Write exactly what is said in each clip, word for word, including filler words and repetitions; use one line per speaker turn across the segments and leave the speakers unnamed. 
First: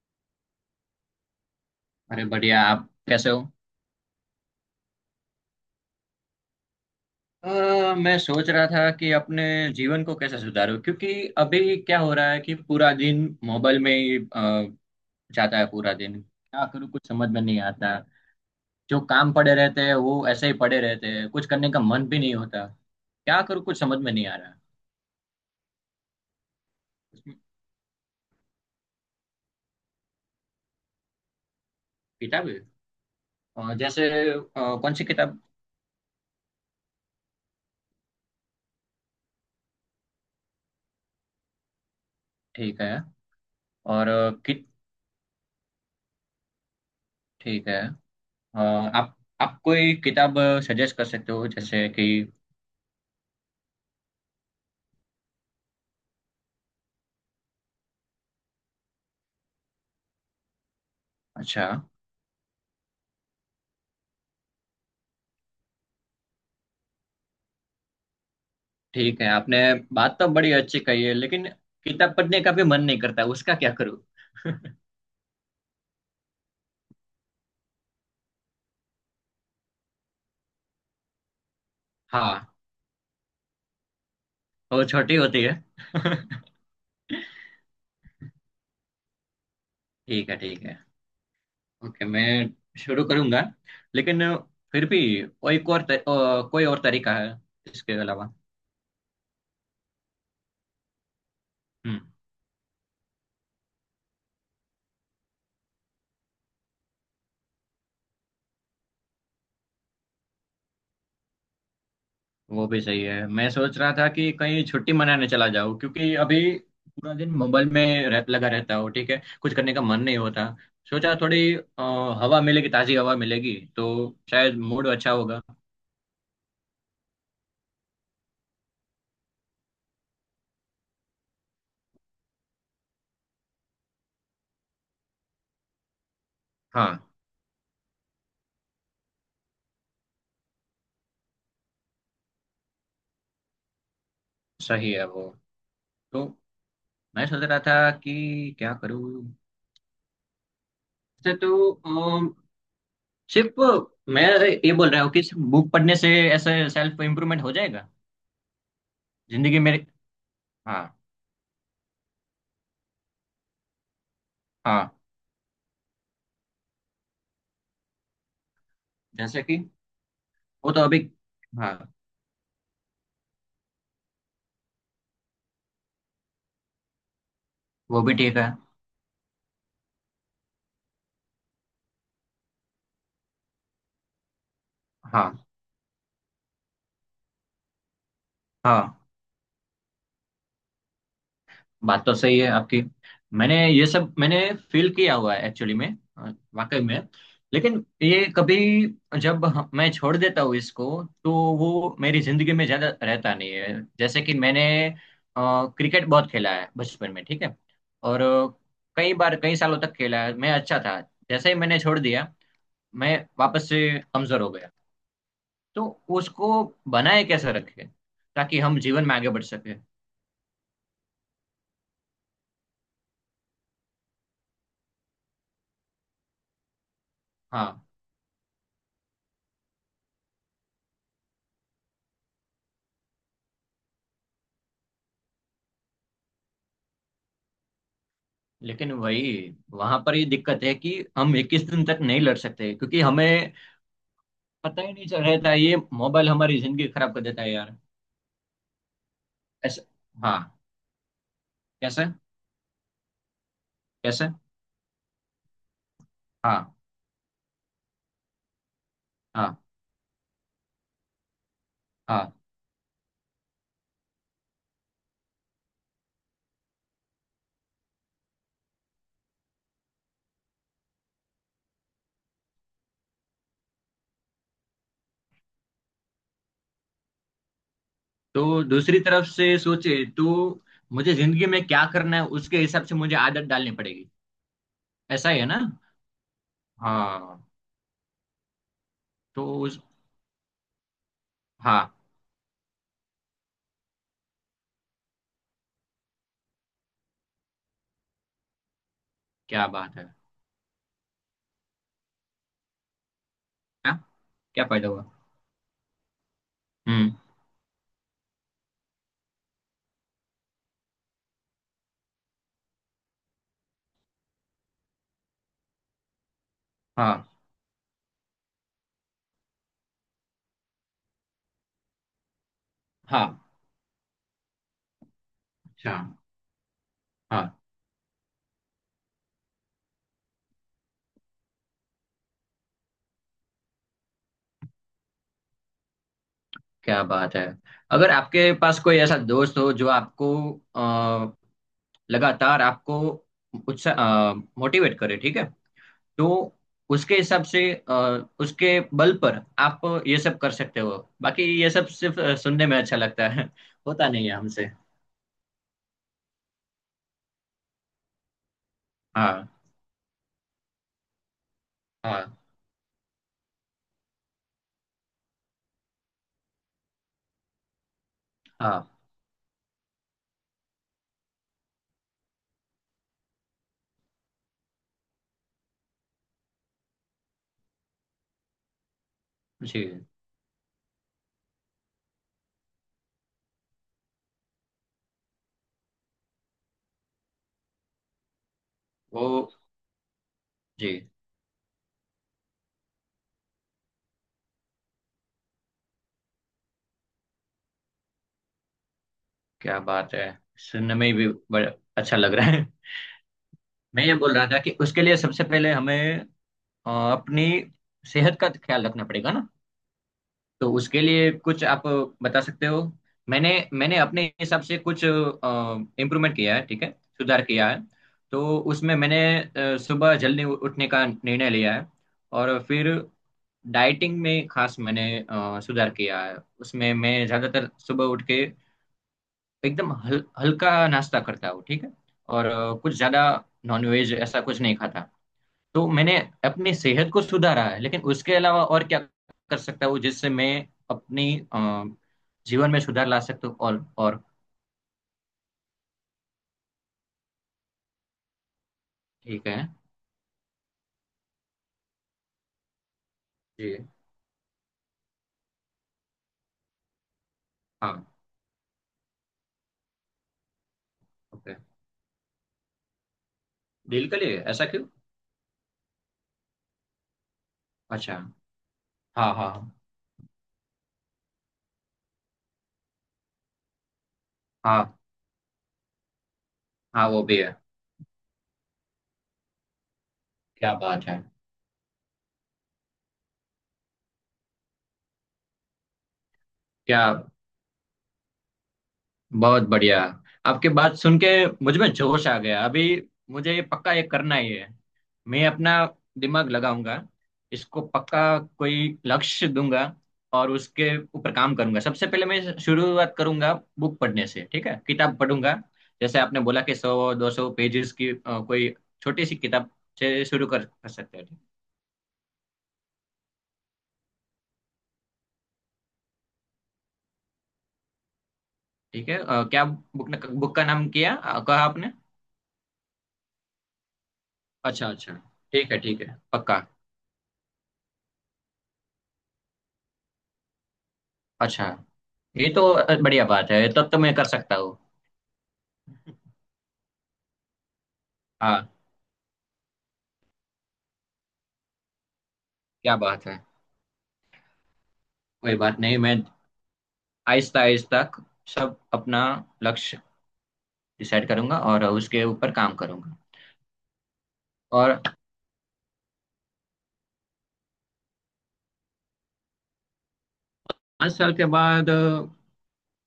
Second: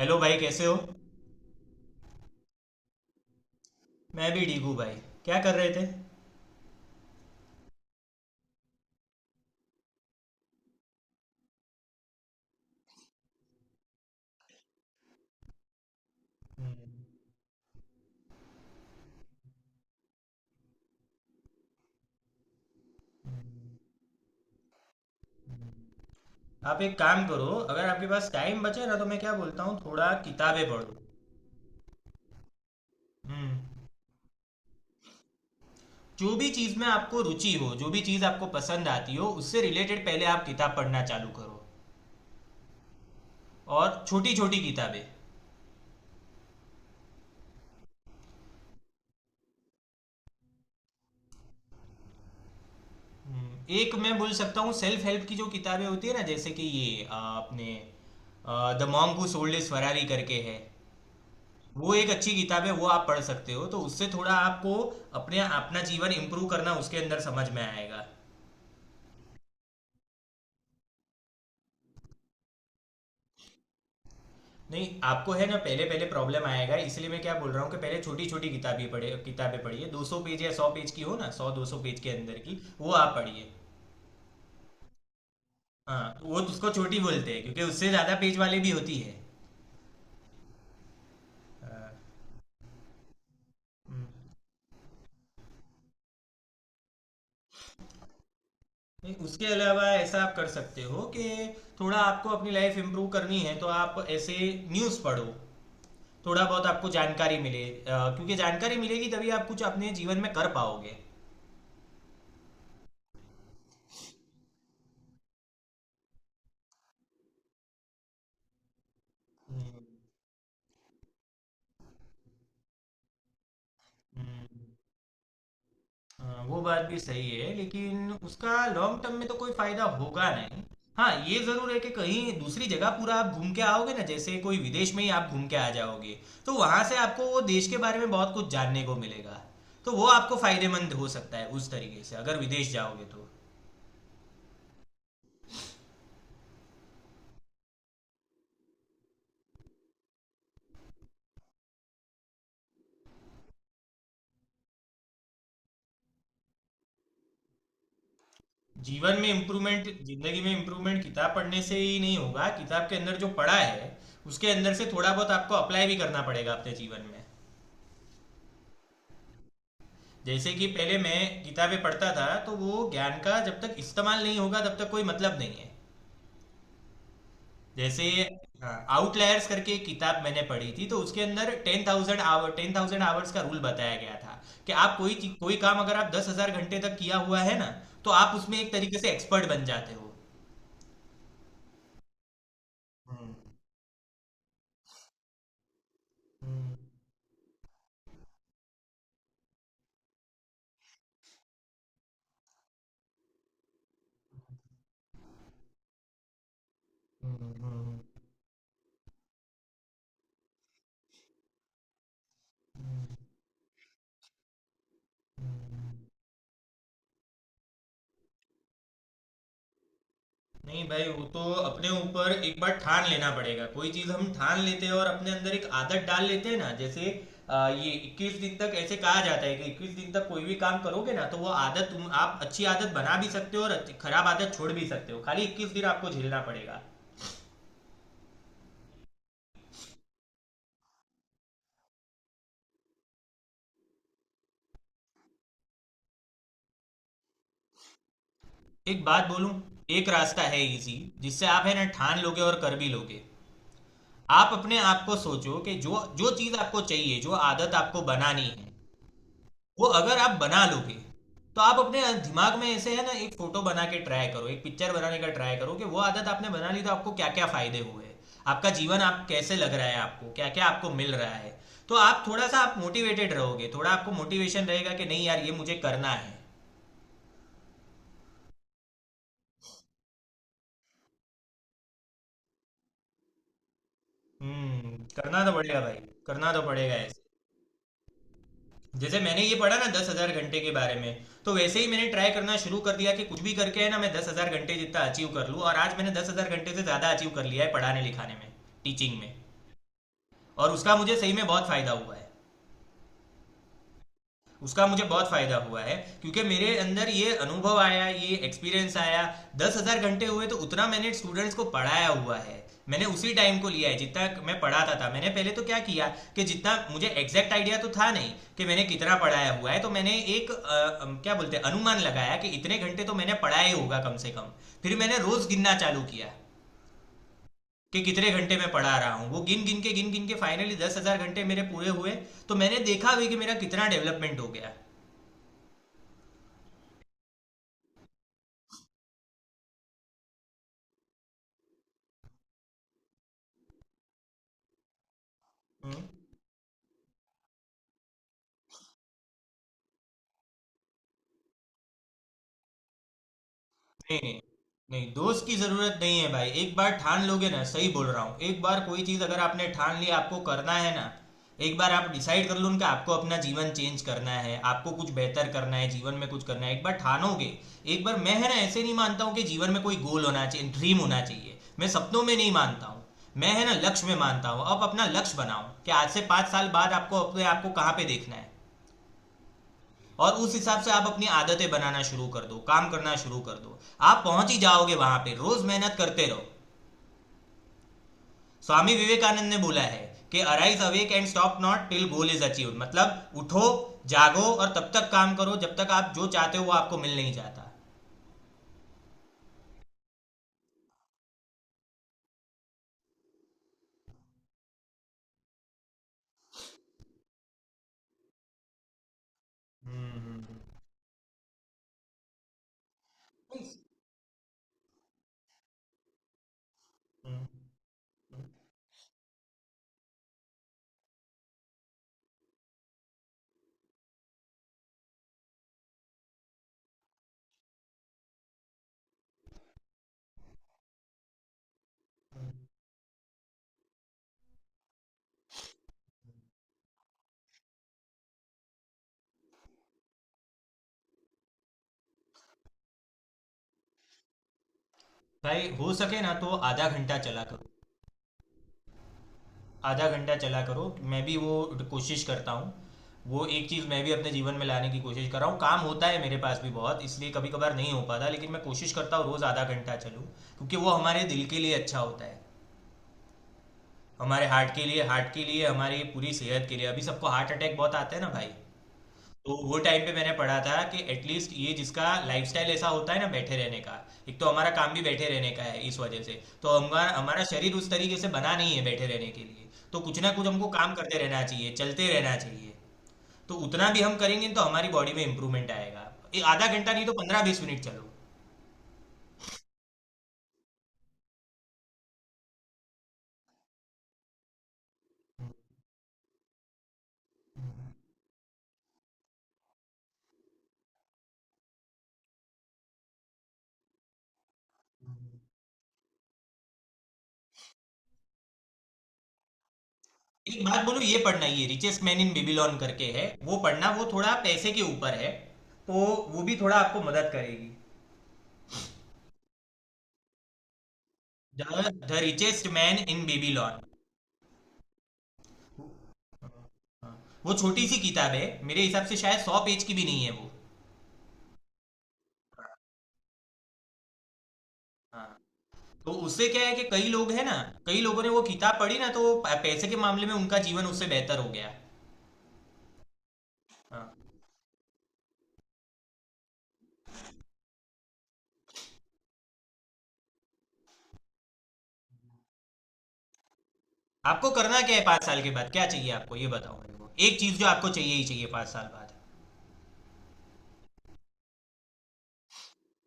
Hello भाई, कैसे हो?
अरे बढ़िया, आप कैसे हो।
मैं भी ठीक हूँ भाई। क्या कर रहे थे?
अ, मैं सोच रहा था कि अपने जीवन को कैसे सुधारूं, क्योंकि अभी क्या हो रहा है कि पूरा दिन मोबाइल में ही अ, जाता है। पूरा दिन क्या करूं, कुछ
हम्म।
समझ में नहीं आता। जो काम पड़े रहते हैं वो ऐसे ही पड़े रहते हैं, कुछ करने का मन भी नहीं होता। क्या करूं, कुछ समझ में नहीं आ रहा।
आप एक काम
उसमें।
करो। अगर आपके पास टाइम बचे ना, तो मैं क्या बोलता हूँ, थोड़ा किताबें पढ़ो।
किताब है? अ,
हम्म।
जैसे अ, कौन सी किताब?
जो भी चीज़ में आपको रुचि हो, जो भी चीज़ आपको पसंद आती हो, उससे रिलेटेड पहले आप किताब पढ़ना चालू करो।
ठीक है।
और
और अ,
छोटी छोटी
कित
किताबें।
ठीक है। अ, आप आप कोई किताब सजेस्ट कर सकते हो, जैसे कि?
हम्म। एक मैं बोल सकता हूँ, सेल्फ हेल्प की जो किताबें होती है ना, जैसे कि ये अ, अपने the monk who sold his Ferrari करके है।
अच्छा।
वो एक अच्छी किताब है, वो आप पढ़ सकते हो, तो उससे थोड़ा आपको अपने अपना जीवन इम्प्रूव करना उसके अंदर समझ में आएगा।
ठीक है, आपने बात तो बड़ी अच्छी कही है, लेकिन किताब पढ़ने का भी मन नहीं करता, उसका क्या करूं?
नहीं, आपको है ना, पहले पहले प्रॉब्लम आएगा, इसलिए मैं क्या बोल रहा हूँ कि पहले छोटी छोटी किताबें पढ़े, किताबें पढ़िए दो सौ पेज या सौ पेज की हो ना, सौ दो सौ पेज के अंदर
हाँ।
की वो आप पढ़िए।
वो छोटी होती है।
हाँ, वो तो उसको छोटी बोलते हैं क्योंकि उससे ज़्यादा पेज वाली भी होती है।
ठीक है, ठीक है।
हाँ।
ओके, मैं शुरू करूंगा। लेकिन
हम्म।
फिर भी कोई और तर, अ, कोई और तरीका है इसके अलावा?
नहीं, उसके अलावा ऐसा आप कर सकते हो कि थोड़ा
हम्म।
आपको अपनी लाइफ इम्प्रूव करनी है तो आप ऐसे न्यूज़ पढ़ो, थोड़ा बहुत आपको जानकारी मिले, अ, क्योंकि जानकारी मिलेगी तभी आप कुछ अपने जीवन में कर पाओगे।
वो भी सही है, मैं सोच रहा था कि कहीं छुट्टी मनाने चला जाऊं, क्योंकि अभी पूरा दिन मोबाइल में रह, लगा रहता हूँ, ठीक है। कुछ करने का
हम्म।
मन नहीं होता। सोचा थोड़ी अ, हवा मिलेगी, ताजी हवा मिलेगी तो शायद
हम्म।
मूड अच्छा होगा।
अ, वो बात भी सही है, लेकिन उसका लॉन्ग टर्म में तो कोई फायदा होगा नहीं। हाँ, ये जरूर है कि कहीं दूसरी जगह पूरा आप घूम के आओगे ना, जैसे कोई विदेश में ही आप घूम के आ जाओगे, तो वहां से
हाँ,
आपको वो देश के बारे में बहुत कुछ जानने को मिलेगा। तो वो आपको फायदेमंद हो सकता है उस तरीके से, अगर विदेश जाओगे तो।
सही है वो। तो मैं सोच रहा था कि क्या करूँ। वैसे तो अम, सिर्फ मैं ये बोल रहा हूँ कि सिर्फ बुक पढ़ने से ऐसे सेल्फ इम्प्रूवमेंट हो जाएगा?
जीवन में
जिंदगी
इम्प्रूवमेंट,
मेरी।
जिंदगी में
हाँ।
इम्प्रूवमेंट, किताब पढ़ने से ही नहीं होगा, किताब के अंदर जो पढ़ा है उसके अंदर से
हाँ,
थोड़ा बहुत आपको अप्लाई भी करना पड़ेगा अपने जीवन में।
जैसे कि।
जैसे कि
वो तो
पहले
अभी।
मैं किताबें
हाँ,
पढ़ता था, तो वो ज्ञान का जब तक इस्तेमाल नहीं होगा तब तक कोई मतलब नहीं है।
वो
जैसे
भी ठीक है।
आउटलायर्स करके एक किताब मैंने पढ़ी थी, तो उसके अंदर ten thousand hour ten thousand hours का रूल बताया गया था कि आप कोई
हाँ।
चीज- कोई काम अगर आप दस हजार घंटे तक किया हुआ है ना, तो आप उसमें एक तरीके
हाँ,
से एक्सपर्ट बन जाते हो।
बात तो सही है आपकी।
हम्म।
मैंने ये सब, मैंने फील किया हुआ है एक्चुअली में, अ,
हम्म।
वाकई में। लेकिन ये कभी, जब हम- मैं छोड़ देता हूँ इसको तो वो मेरी जिंदगी में ज्यादा रहता नहीं है। जैसे कि मैंने क्रिकेट बहुत खेला है बचपन में,
हम्म।
ठीक है।
हम्म।
और अ, कई बार, कई सालों तक खेला है, मैं अच्छा था। जैसे ही मैंने छोड़ दिया, मैं वापस से कमजोर हो गया। तो उसको बनाए कैसे रखें ताकि हम जीवन में आगे बढ़ सके।
नहीं भाई, वो तो अपने ऊपर एक बार ठान लेना पड़ेगा। कोई चीज हम ठान लेते हैं और अपने अंदर एक आदत डाल लेते हैं ना, जैसे आ,
हाँ।
ये इक्कीस दिन तक ऐसे कहा जाता है कि इक्कीस दिन तक कोई भी काम करोगे ना तो वो आदत तुम आप अच्छी आदत बना भी सकते हो और अच्छी- खराब आदत छोड़ भी सकते हो, खाली इक्कीस दिन आपको झेलना पड़ेगा।
लेकिन वही वहां पर ये दिक्कत है कि हम इक्कीस दिन तक नहीं लड़ सकते, क्योंकि हमें पता ही नहीं चल रहता है, तो ये मोबाइल हमारी जिंदगी खराब कर देता है, यार।
एक बात बोलूं,
ऐसे।
एक
हाँ।
रास्ता है इजी जिससे आप है ना
कैसे,
ठान लोगे और कर भी लोगे।
कैसे?
आप अपने आप को सोचो कि जो जो चीज
हाँ।
आपको चाहिए, जो आदत आपको बनानी है,
हाँ।
वो अगर आप बना लोगे, तो आप अपने
हाँ।
दिमाग में ऐसे है ना एक फोटो बना के ट्राई करो, एक पिक्चर बनाने का ट्राई करो कि वो आदत आपने बना ली तो आपको क्या क्या फायदे हुए, आपका जीवन आप कैसे लग रहा है, आपको क्या क्या आपको मिल रहा है। तो आप थोड़ा सा आप मोटिवेटेड रहोगे, थोड़ा आपको मोटिवेशन रहेगा कि नहीं यार ये मुझे करना है।
तो दूसरी तरफ से सोचे तो मुझे जिंदगी में क्या करना है उसके हिसाब से मुझे आदत डालनी पड़ेगी,
हम्म,
ऐसा ही
करना
है
तो
ना?
पड़ेगा भाई। करना तो पड़ेगा ऐसे।
हाँ।
जैसे मैंने
तो
ये पढ़ा
उस।
ना दस हजार घंटे के बारे में, तो वैसे ही
हाँ।
मैंने ट्राई करना शुरू कर दिया कि कुछ भी करके है ना, मैं दस हजार घंटे जितना अचीव कर लूँ, और आज मैंने दस हजार घंटे से ज़्यादा अचीव कर लिया है, पढ़ाने लिखाने में, टीचिंग में।
क्या बात है।
और उसका मुझे सही में बहुत फायदा हुआ है।
हाँ, क्या
उसका
फायदा
मुझे
हुआ?
बहुत फायदा हुआ है क्योंकि मेरे अंदर
हम्म।
ये अनुभव आया, ये एक्सपीरियंस आया। दस हजार घंटे हुए तो उतना मैंने स्टूडेंट्स को पढ़ाया हुआ है। मैंने उसी टाइम को लिया है जितना मैं पढ़ाता था। मैंने पहले तो क्या किया कि जितना मुझे
हाँ।
एग्जैक्ट आइडिया तो था नहीं कि मैंने कितना पढ़ाया हुआ है, तो मैंने एक अ, अम, क्या बोलते हैं अनुमान लगाया कि इतने घंटे तो मैंने
हाँ।
पढ़ाया ही होगा कम से कम। फिर मैंने रोज गिनना
अच्छा।
चालू किया
हाँ,
कि कितने घंटे मैं पढ़ा रहा हूँ, वो गिन गिन के गिन गिन के फाइनली दस हजार घंटे मेरे पूरे हुए। तो मैंने देखा भी कि मेरा कितना डेवलपमेंट हो गया।
क्या बात है। अगर आपके पास कोई ऐसा दोस्त हो जो आपको अ, लगातार आपको उत्साह, मोटिवेट करे, ठीक है।
हम्म।
तो उसके हिसाब से अ, उसके बल पर आप ये सब कर सकते हो, बाकी ये सब सिर्फ अ, सुनने में अच्छा लगता है होता नहीं
नहीं
है हमसे।
नहीं, दोस्त की जरूरत नहीं है भाई, एक बार ठान लोगे ना, सही बोल रहा हूँ, एक बार कोई चीज अगर
हाँ।
आपने ठान ली आपको करना है ना। एक बार आप
हाँ।
डिसाइड कर लो उनका आपको अपना जीवन चेंज करना है, आपको कुछ बेहतर करना है, जीवन में कुछ करना है, एक बार ठानोगे। एक बार मैं है ना ऐसे
हाँ।
नहीं मानता हूँ कि जीवन में कोई गोल होना चाहिए, ड्रीम होना चाहिए। मैं सपनों में नहीं मानता हूँ। मैं है ना लक्ष्य में मानता हूँ। अब अपना लक्ष्य बनाओ कि आज से पाँच साल बाद आपको अपने आपको कहाँ पे देखना है,
जी।
और उस हिसाब से आप अपनी आदतें बनाना शुरू कर दो, काम करना शुरू कर दो। आप पहुंच ही जाओगे वहां पे, रोज मेहनत करते रहो। स्वामी
वो।
विवेकानंद ने बोला है कि अराइज
जी,
awake and stop not till goal is achieve, मतलब उठो जागो, और तब तक काम करो जब तक आप जो चाहते हो वो आपको मिल नहीं जाता।
क्या बात है। सुनने में भी बड़ा अच्छा लग रहा है। मैं ये बोल रहा था कि उसके लिए सबसे पहले हमें अ, अपनी सेहत का ख्याल रखना पड़ेगा ना।
हम्म। हम्म। हम्म।
तो उसके लिए कुछ आप बता सकते हो? मैंने मैंने अपने हिसाब से कुछ इम्प्रूवमेंट किया है, ठीक है, सुधार
हम्म।
किया है। तो उसमें मैंने अ, सुबह जल्दी उ- उठने का निर्णय लिया है। और फिर डाइटिंग में खास मैंने अ, सुधार किया है, उसमें मैं ज़्यादातर सुबह उठ के एकदम हल, हल्का नाश्ता करता हूँ, ठीक है। और अ, कुछ ज़्यादा नॉनवेज ऐसा कुछ नहीं खाता। तो मैंने अपनी सेहत को सुधारा है, लेकिन उसके अलावा और क्या कर सकता हूँ जिससे मैं अपनी अ, जीवन में सुधार ला सकता हूँ? और और।
भाई हो सके ना तो आधा घंटा चला करो।
ठीक है।
आधा घंटा चला करो, मैं भी वो कोशिश करता हूँ। वो एक
जी।
चीज़ मैं भी अपने जीवन में लाने की कोशिश कर रहा हूँ, काम होता है मेरे पास भी बहुत, इसलिए कभी कभार नहीं हो
हाँ।
पाता, लेकिन मैं कोशिश करता हूँ रोज़ आधा घंटा चलूँ। क्योंकि वो हमारे दिल
ओके,
के लिए अच्छा होता है।
दिल के लिए
हमारे
ऐसा
हार्ट के
क्यों?
लिए, हार्ट के लिए, हमारी पूरी सेहत के लिए। अभी सबको हार्ट अटैक बहुत आते
अच्छा।
हैं ना भाई।
हाँ,
तो
हाँ।
वो टाइम पे मैंने पढ़ा था कि एटलीस्ट ये जिसका लाइफस्टाइल ऐसा होता है ना, बैठे रहने का, एक तो हमारा काम
हाँ,
भी बैठे रहने का है इस वजह से, तो
हाँ
हमारा
वो भी
हमारा
है।
शरीर उस तरीके से बना नहीं है बैठे रहने के लिए, तो कुछ ना कुछ हमको
क्या
काम
बात
करते
है।
रहना चाहिए, चलते रहना चाहिए। तो उतना भी हम करेंगे तो हमारी बॉडी में इंप्रूवमेंट आएगा। ये आधा घंटा
क्या
नहीं तो पंद्रह बीस मिनट चलो।
बहुत बढ़िया। आपकी बात सुन के मुझ में जोश आ गया अभी। मुझे ये पक्का, ये करना ही है। मैं अपना दिमाग लगाऊंगा, इसको पक्का कोई लक्ष्य दूंगा और उसके ऊपर काम करूंगा। सबसे पहले मैं शुरुआत करूंगा बुक पढ़ने से, ठीक है, किताब पढ़ूंगा। जैसे आपने बोला कि सौ दो सौ पेजेस की अ, कोई छोटी सी किताब से शुरू
एक
कर,
बात
कर
बोलो,
सकते
ये
हैं।
पढ़ना, ये रिचेस्ट मैन इन बेबीलोन करके है, वो पढ़ना, वो थोड़ा पैसे के ऊपर है, तो वो भी थोड़ा आपको मदद करेगी।
ठीक है। अ, क्या बुक ने, बुक का नाम किया, अ, कहा आपने?
The richest man in Babylon.
अच्छा, अच्छा। ठीक है, ठीक है, पक्का।
वो छोटी सी किताब है, मेरे हिसाब से शायद सौ पेज की भी नहीं है वो।
अच्छा। ये तो बढ़िया बात है, तब तो मैं कर सकता हूँ।
हाँ, तो उससे क्या है कि कई लोग हैं ना, कई लोगों ने वो
हाँ,
किताब पढ़ी ना, तो प- पैसे के मामले में उनका जीवन उससे बेहतर हो गया।
क्या बात है।
हाँ।
कोई बात नहीं, मैं आहिस्ता आहिस्ता सब अपना लक्ष्य डिसाइड करूंगा और उसके ऊपर काम करूंगा।
आपको करना क्या
और
है पाँच साल के बाद, क्या चाहिए आपको ये बताओ मेरे को एक चीज जो आपको चाहिए ही चाहिए पाँच साल बाद।
पाँच साल के बाद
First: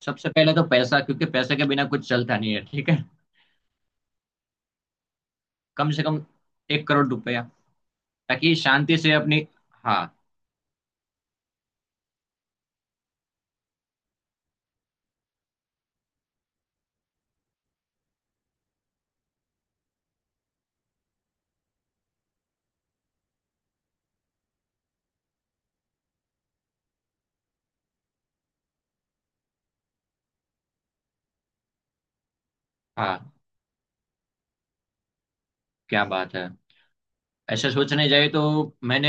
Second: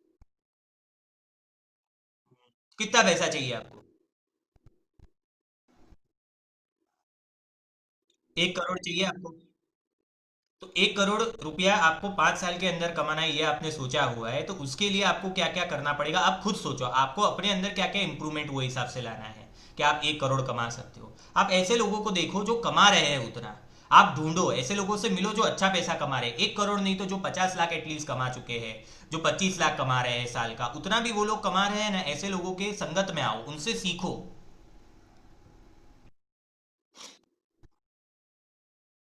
सबसे पहले तो पैसा, क्योंकि पैसे के बिना कुछ चलता नहीं है, ठीक
कितना
है।
पैसा चाहिए आपको?
कम से कम एक करोड़ रुपया, ताकि
एक करोड़
शांति
चाहिए
से
आपको?
अपनी। हाँ।
तो एक करोड़ रुपया आपको पांच साल के अंदर कमाना है, ये आपने सोचा हुआ है, तो उसके लिए आपको क्या क्या करना पड़ेगा आप खुद सोचो, आपको अपने अंदर क्या क्या इंप्रूवमेंट वो हिसाब से लाना है कि आप एक करोड़ कमा सकते हो। आप ऐसे लोगों को देखो जो कमा रहे हैं उतना। आप ढूंढो, ऐसे लोगों से मिलो जो अच्छा पैसा कमा रहे हैं, एक करोड़ नहीं तो जो पचास लाख एटलीस्ट कमा चुके हैं, जो पच्चीस लाख कमा रहे हैं साल का, उतना भी वो लोग कमा रहे हैं ना, ऐसे लोगों के संगत में
हाँ,
आओ, उनसे सीखो।
क्या बात है। ऐसा सोचने जाए तो मैंने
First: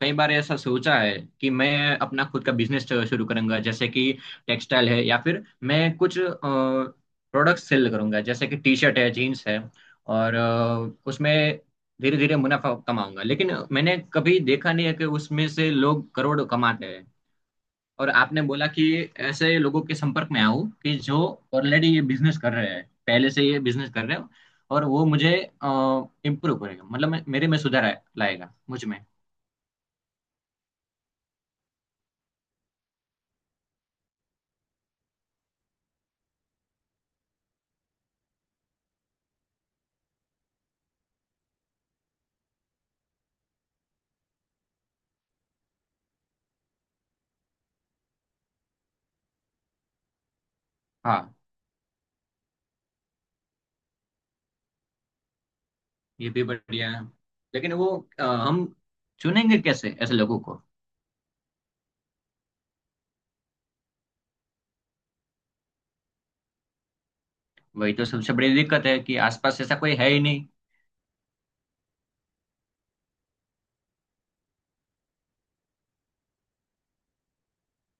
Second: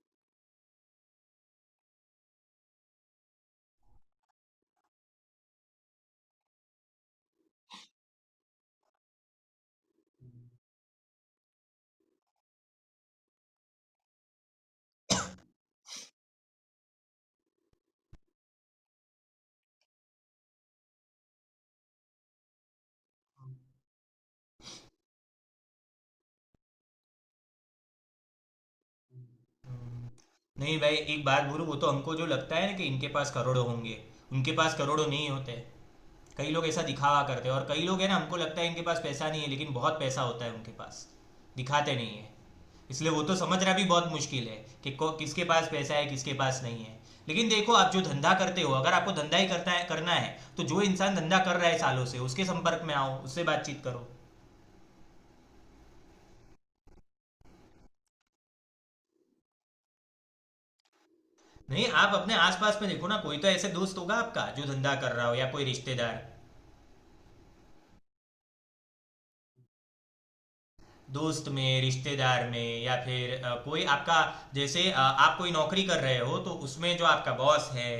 कई बार ऐसा सोचा है कि मैं अपना खुद का बिजनेस शुरू करूंगा, जैसे कि टेक्सटाइल है, या फिर मैं कुछ प्रोडक्ट्स सेल करूंगा, जैसे कि टी शर्ट है, जीन्स है। और अ, उसमें धीरे धीरे मुनाफा कमाऊंगा। लेकिन मैंने कभी देखा नहीं है कि उसमें से लोग करोड़ कमाते हैं। और आपने बोला कि ऐसे लोगों के संपर्क में आओ, कि जो ऑलरेडी ये बिजनेस कर रहे हैं, पहले से ये बिजनेस कर रहे हो। और वो मुझे इम्प्रूव करेगा, मतलब मैं- मेरे में सुधार आए- लाएगा, मुझ में।
नहीं भाई, एक बात बोलूं, वो तो हमको जो लगता है ना कि इनके पास करोड़ों होंगे, उनके पास करोड़ों नहीं होते। कई लोग ऐसा दिखावा करते हैं, और कई लोग हैं ना हमको लगता है इनके पास पैसा नहीं है, लेकिन बहुत पैसा होता है उनके पास, दिखाते नहीं है। इसलिए वो तो समझना भी बहुत मुश्किल है कि को- किसके पास पैसा है किसके पास नहीं है। लेकिन देखो, आप जो धंधा करते हो, अगर आपको धंधा ही करता है करना है, तो जो इंसान
हाँ,
धंधा कर रहा है सालों से उसके संपर्क में आओ, उससे बातचीत करो।
ये भी बढ़िया है। लेकिन वो अ, हम चुनेंगे कैसे ऐसे लोगों को?
नहीं, आप अपने आसपास में देखो ना, कोई तो ऐसे दोस्त होगा आपका जो धंधा कर रहा हो या कोई रिश्तेदार,
वही तो सबसे बड़ी दिक्कत है कि आसपास ऐसा कोई है ही नहीं।
दोस्त में, रिश्तेदार में, या फिर अ, कोई आपका, जैसे अ, आप कोई नौकरी कर रहे हो तो उसमें जो आपका बॉस है,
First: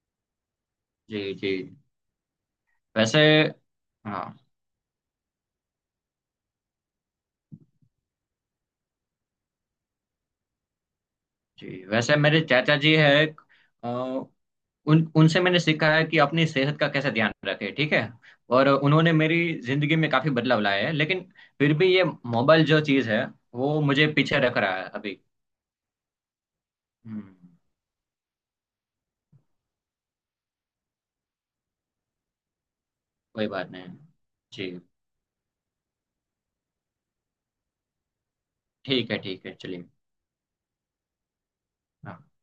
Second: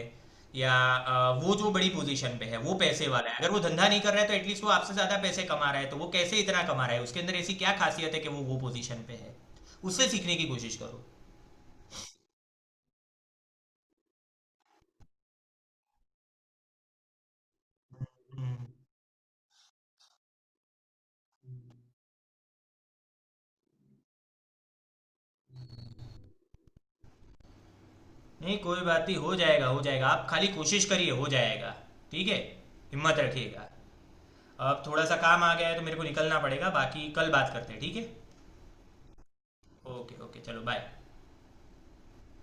या
जी,
अ,
जी।
वो जो बड़ी पोजीशन पे है, वो पैसे
वैसे।
वाला है, अगर वो धंधा नहीं कर रहा
हाँ।
है तो एटलीस्ट वो आपसे ज्यादा पैसे कमा रहा है, तो वो कैसे इतना कमा रहा है, उसके अंदर ऐसी क्या खासियत है कि वो वो पोजीशन पे है। उससे सीखने की कोशिश करो।
जी, वैसे मेरे चाचा जी है। उन उनसे मैंने सीखा है कि अपनी सेहत का कैसे ध्यान रखें, ठीक है।
हम्म।
और उन्होंने मेरी जिंदगी में काफी बदलाव लाए हैं। लेकिन फिर भी ये मोबाइल जो चीज है वो मुझे पीछे रख रहा है अभी। हम्म।
नहीं कोई बात नहीं, हो जाएगा, हो जाएगा, आप खाली कोशिश करिए, हो जाएगा। ठीक है, हिम्मत
कोई
रखिएगा।
बात नहीं, जी।
अब थोड़ा सा काम आ गया है तो मेरे को निकलना पड़ेगा, बाकी कल बात करते हैं, ठीक है।
ठीक है, ठीक है, चलिए।
ओके ओके, चलो बाय।
हाँ।